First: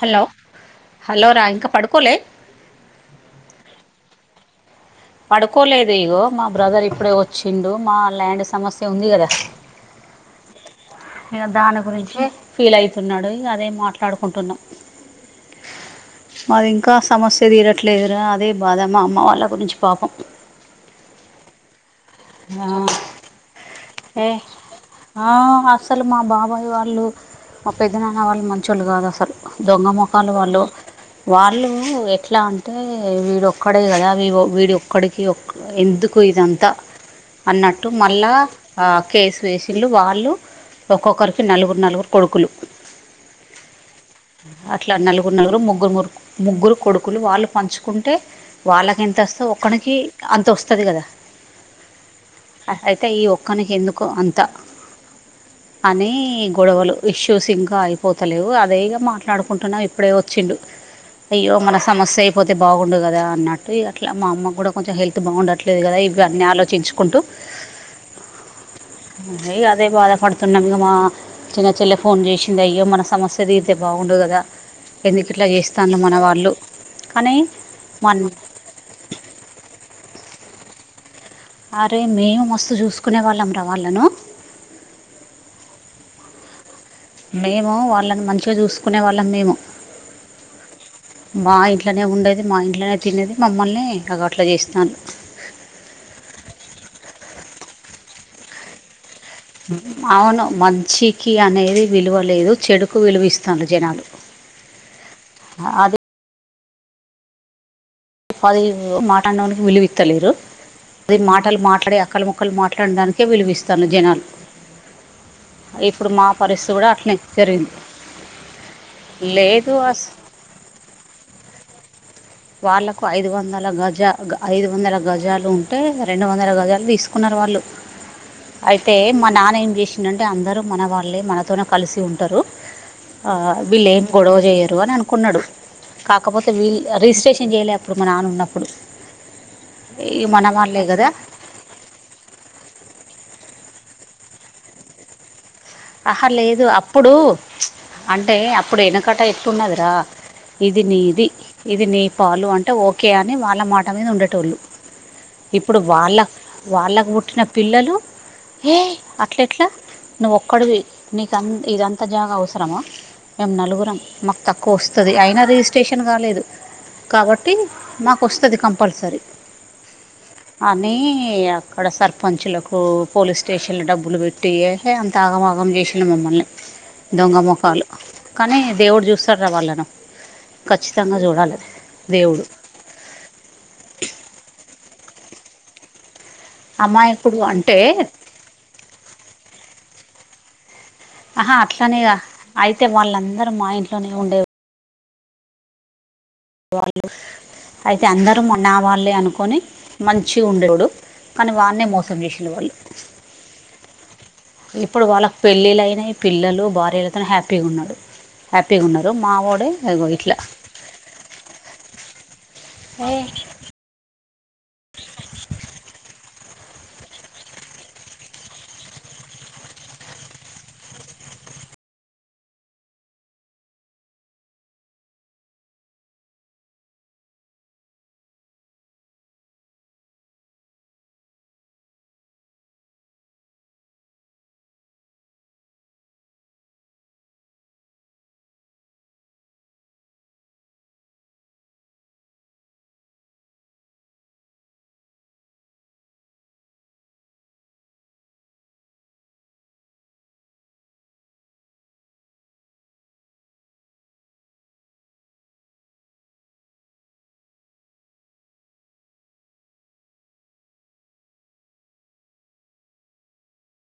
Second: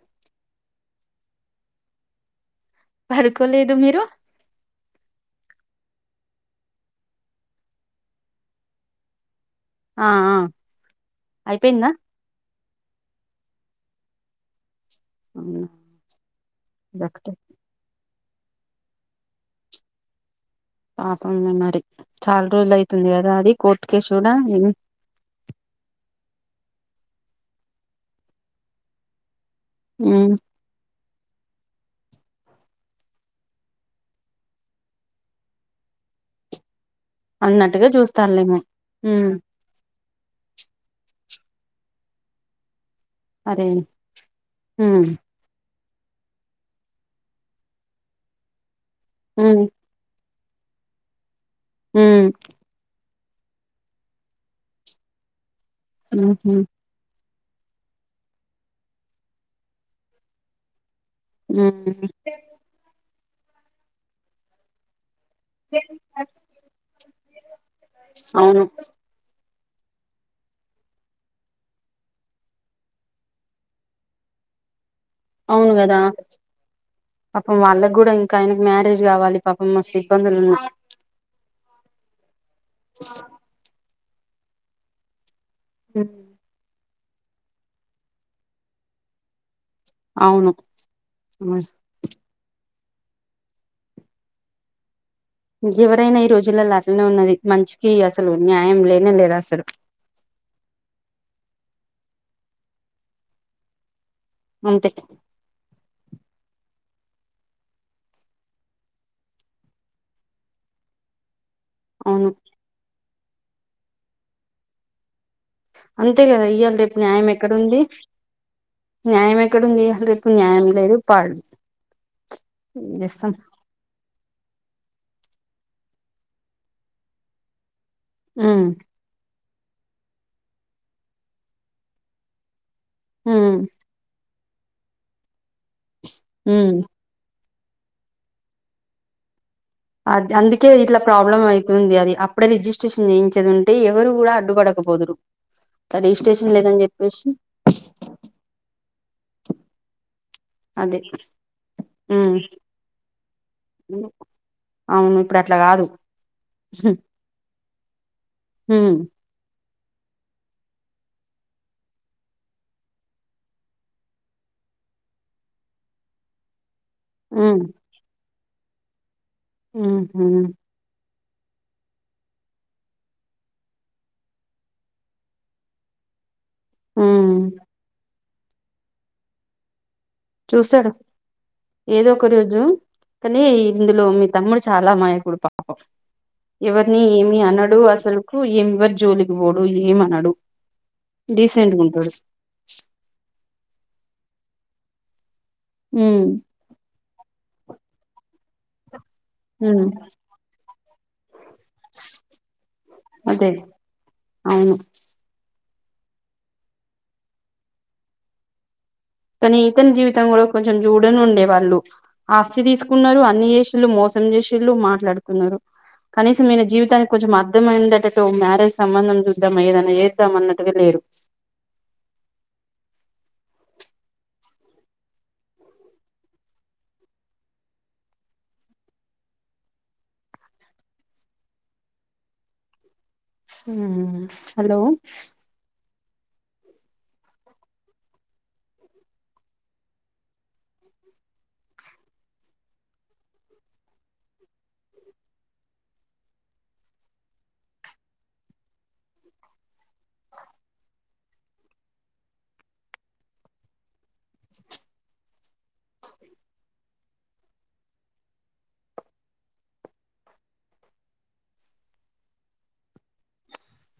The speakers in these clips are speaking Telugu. హలో హలో రా ఇంకా పడుకోలేదా పడుకోలేదు మీరు పడుకోలేదు ఇగో మా బ్రదర్ ఇప్పుడే వచ్చిండు మా ల్యాండ్ సమస్య ఉంది కదా ఆ ఆ ఇక దాని అయిపోయిందా గురించి ఫీల్ అయితున్నాడు ఇక అదే మాట్లాడుకుంటున్నాం అవునా అది ఇంకా ఇదొకటే సమస్య తీరలేదు లేదు రా అదే బాధ మా అమ్మ వాళ్ళ గురించి పాపం పాపమే మరి చాలా రోజులు ఆ అయితుంది కదా అది కోర్టు వేసు ఏ కూడా ఆ అసలు మా బాబాయ్ వాళ్ళు మా పెద్ద నాన్న వాళ్ళు మంచోళ్ళు కాదు అసలు దొంగ మొఖాలు ఉమ్, వాళ్ళు వాళ్ళు ఎట్లా అంటే వీడొక్కడే కదా వీడి ఒక్కడికి ఎందుకు ఇదంతా అన్నట్టుగా చూస్తాలేమని ఆ కేసు వేసిళ్ళు వాళ్ళు ఒక్కొక్కరికి నలుగురు నలుగురు కొడుకులు అరే అట్ల ఉమ్ నలుగురు నలుగురు ముగ్గురు ముగ్గురు కొడుకులు వాళ్ళు పంచుకుంటే వాళ్ళకి ఎంత వస్తే ఉమ్ ఒక్కరికి అంత వస్తది కదా ఉమ్ అయితే ఈ ఒ ఒక్కనికి ఎందుకు అంత అని ఉహు గొడవలు ఇష్యూస్ ఇంకా అయిపోతలేవు అదే మాట్లాడుకుంటున్నా ఇప్పుడే వచ్చిండు అయ్యో మన ఉమ్ సమస్య అయిపోతే బాగుండు కదా అన్నట్టు అట్లా మా అమ్మ కూడా కొంచెం హెల్త్ బాగుండలేదు పట్లేదు కదా ఇగా అన్నీ ఆలోచించుకుంటూ అవును యి అదే బాధ పడుతున్నాము మా చిన్నచెల్లి ఫోన్ చేసింది అయ్యో మన సమస్య తీరితే బాగుండు కదా ఎందుకు ఇట్లా అవును కదా చేస్తాన్రు మన వాళ్ళు కానీ పాపం వాళ్ళకి కూడా మన ఇంకా ఆయనకు మ్యారేజ్ కావాలి పాపం మస్త్ ఇబ్బందులో ఉన్నాము అరే మేము మస్తు చూసుకునే వాళ్ళం రా వాళ్ళను హమ్ మేము వాళ్ళని మంచిగా చూసుకునే వాళ్ళం మేము అవును ఉమ్. బాయ్ ఇంట్లనే ఉండేది మా ఇంట్లోనే తినేది మమ్మల్నే ఇగ గట్ల చేస్తాన్రు ఎవరైనా ఈ రోజుల అట్నే ఉన్నది మంచికి అసలు న్యాయం లేనే లేదు అసలు అవును మంచికి అనేది విలువలేదు చెడుకు విలువ ఈస్తాంది జనాలు అంతే అదే అది మాట అన్నోలకి విలువిత్తలేరు అది మాటలు మాట్లాడి అవును అక్కలు మొక్కలు మాట్లాడడానికి కే విలువిస్తారూలే జనాలు ఇప్పుడు అంతే మా కదా పరిస్థితి ఇయ్యాలి కూడా రేపు అట్లనే న్యాయం జరిగింది ఎక్కడుండి న్యాయం ఎక్కడ లేదు ఉంది అస్ అసలు రేపు న్యాయం లేదు పాడు లేదు వాళ్లకు ఐదువందల గజ గ ఐదువందల గజాలు ఉంటే రెండువందల గజాలు దీస్కున్నారు వాళ్ళు ఉమ్ ఐతే మ నాన్నేం జేసిండంటె అందరు మన వాళ్ళే మనతోనే కలిసి ఉంటరు ఆ ఉమ్ విళ్ళేం గొడవ జెయ్యరు అనన్కున్నడు కాకపోతే ఉమ్ వీళ్ళ్ అ రిజిస్ట్రేషన్ జెయ్లా అప్పుడు మ నానున్నప్పుడు అద్ అందుకే ఇట్ల కదా ప్రాబ్లమై ఉంది అది అప్పుడె రిజిస్ట్రేషన్ జేయించేదుంటె ఎవరు గుడా అడ్డుపడకపోదురు అహ రిజిస్ట్రేషన్ లేదు లేదని అప్పుడూ చెప్పేసి ప్చ్ అంటే అప్పుడెనకట ఎట్టున్నదిరా ఇది అదే నీది ఇది నీ ఉమ్ పాలు అంటె ఓకే అని వాళ్ళ మాటమీదుండేటోళ్ళు అవును అట్లా ఇప్పుడు కాదు వాళ్ళ వాళ్ళక్ పుట్టిన పిల్లలు హే ఉమ్ అట్లెట్ల నువ్ కడువి నీకంత్ ఇదంత జాగవ్సరమ మేం నలుగురం మాక్ తక్కువొస్తది ఐనా రిజిస్ట్రేషన్ గాలేదు కాబట్టి ఉమ్ మాకొస్తది కంపల్సరి ఊహు అనీ అక్కడ సర్పంచులకూ పోలీస్టేషన్ డబ్బులు బెట్టి ఎహే అన్ తాగమాగం జేషిండు మమ్మల్ని ఉమ్. దొంగ మొఖాలు కానీ దేవుడ్ జూస్తాడ్ర వాళ్ళను చూస్తాడు ఖచ్చితంగా చూడాలి ఏదో దేవుడు ఒకరోజు కనీ ఇందులొ మి తమ్ముడు చాలా అమాయకుడు పాపం ఎవర్ని అమాయకుడు ఏమీ అంటే అనడు అసల్కు ఏవ్వర్ జోలికి పోడు ఏమనడు అహా డీసెంట్గా అట్లని ఉంటాడు గా ఐతే వాళ్ళందర్ మా ఇంట్లోనే ఉండె ఊమ్ వాళ్ళు ఐతె అందరు మనా వాళ్ళే అన్కొని ఉమ్ మన్ షి గుండోడు కని వాన్నే మోసం జేషిండు వాళ్ళు అదే అవును ఇప్పుడు వాళ్ళ పెళ్ళిలైనయ్ పిల్లలు భార్యలతొనె హ్యాపీగున్నడు హ్యాపీగున్నరు మా వాడో ఇగో ఇట్ల జన్జూడనుండె వాళ్ళు ఆస్తి దీస్కున్నారు అన్ని జేష్ ఇల్లు మోసం జేషిళ్ళు మాట్లాడ్కున్నరు కనీసమీయన జీవితాన్కి కొంచెం అర్థమయ్యుండేటట్టు మ్యారేజ్ సంబంధం జూద్దాం ఏదన్న జేద్దామన్నట్టుగ లేరు ఊమ్ హలో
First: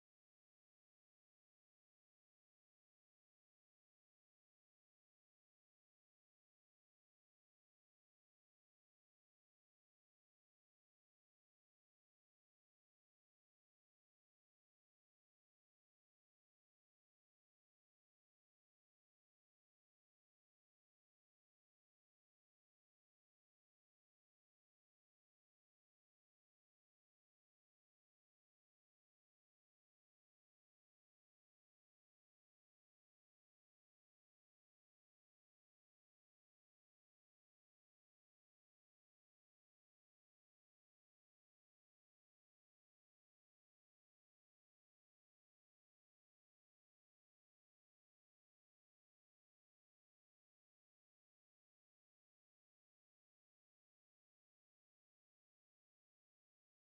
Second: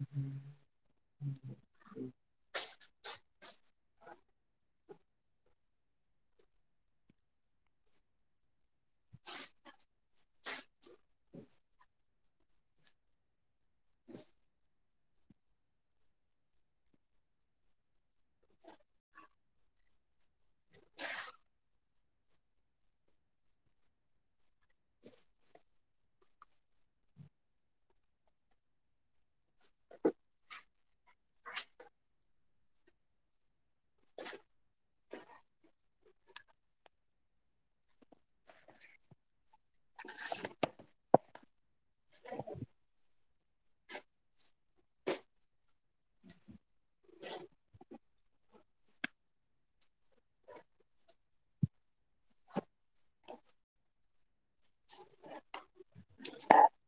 ఊమ్ ఊమ్ ఏ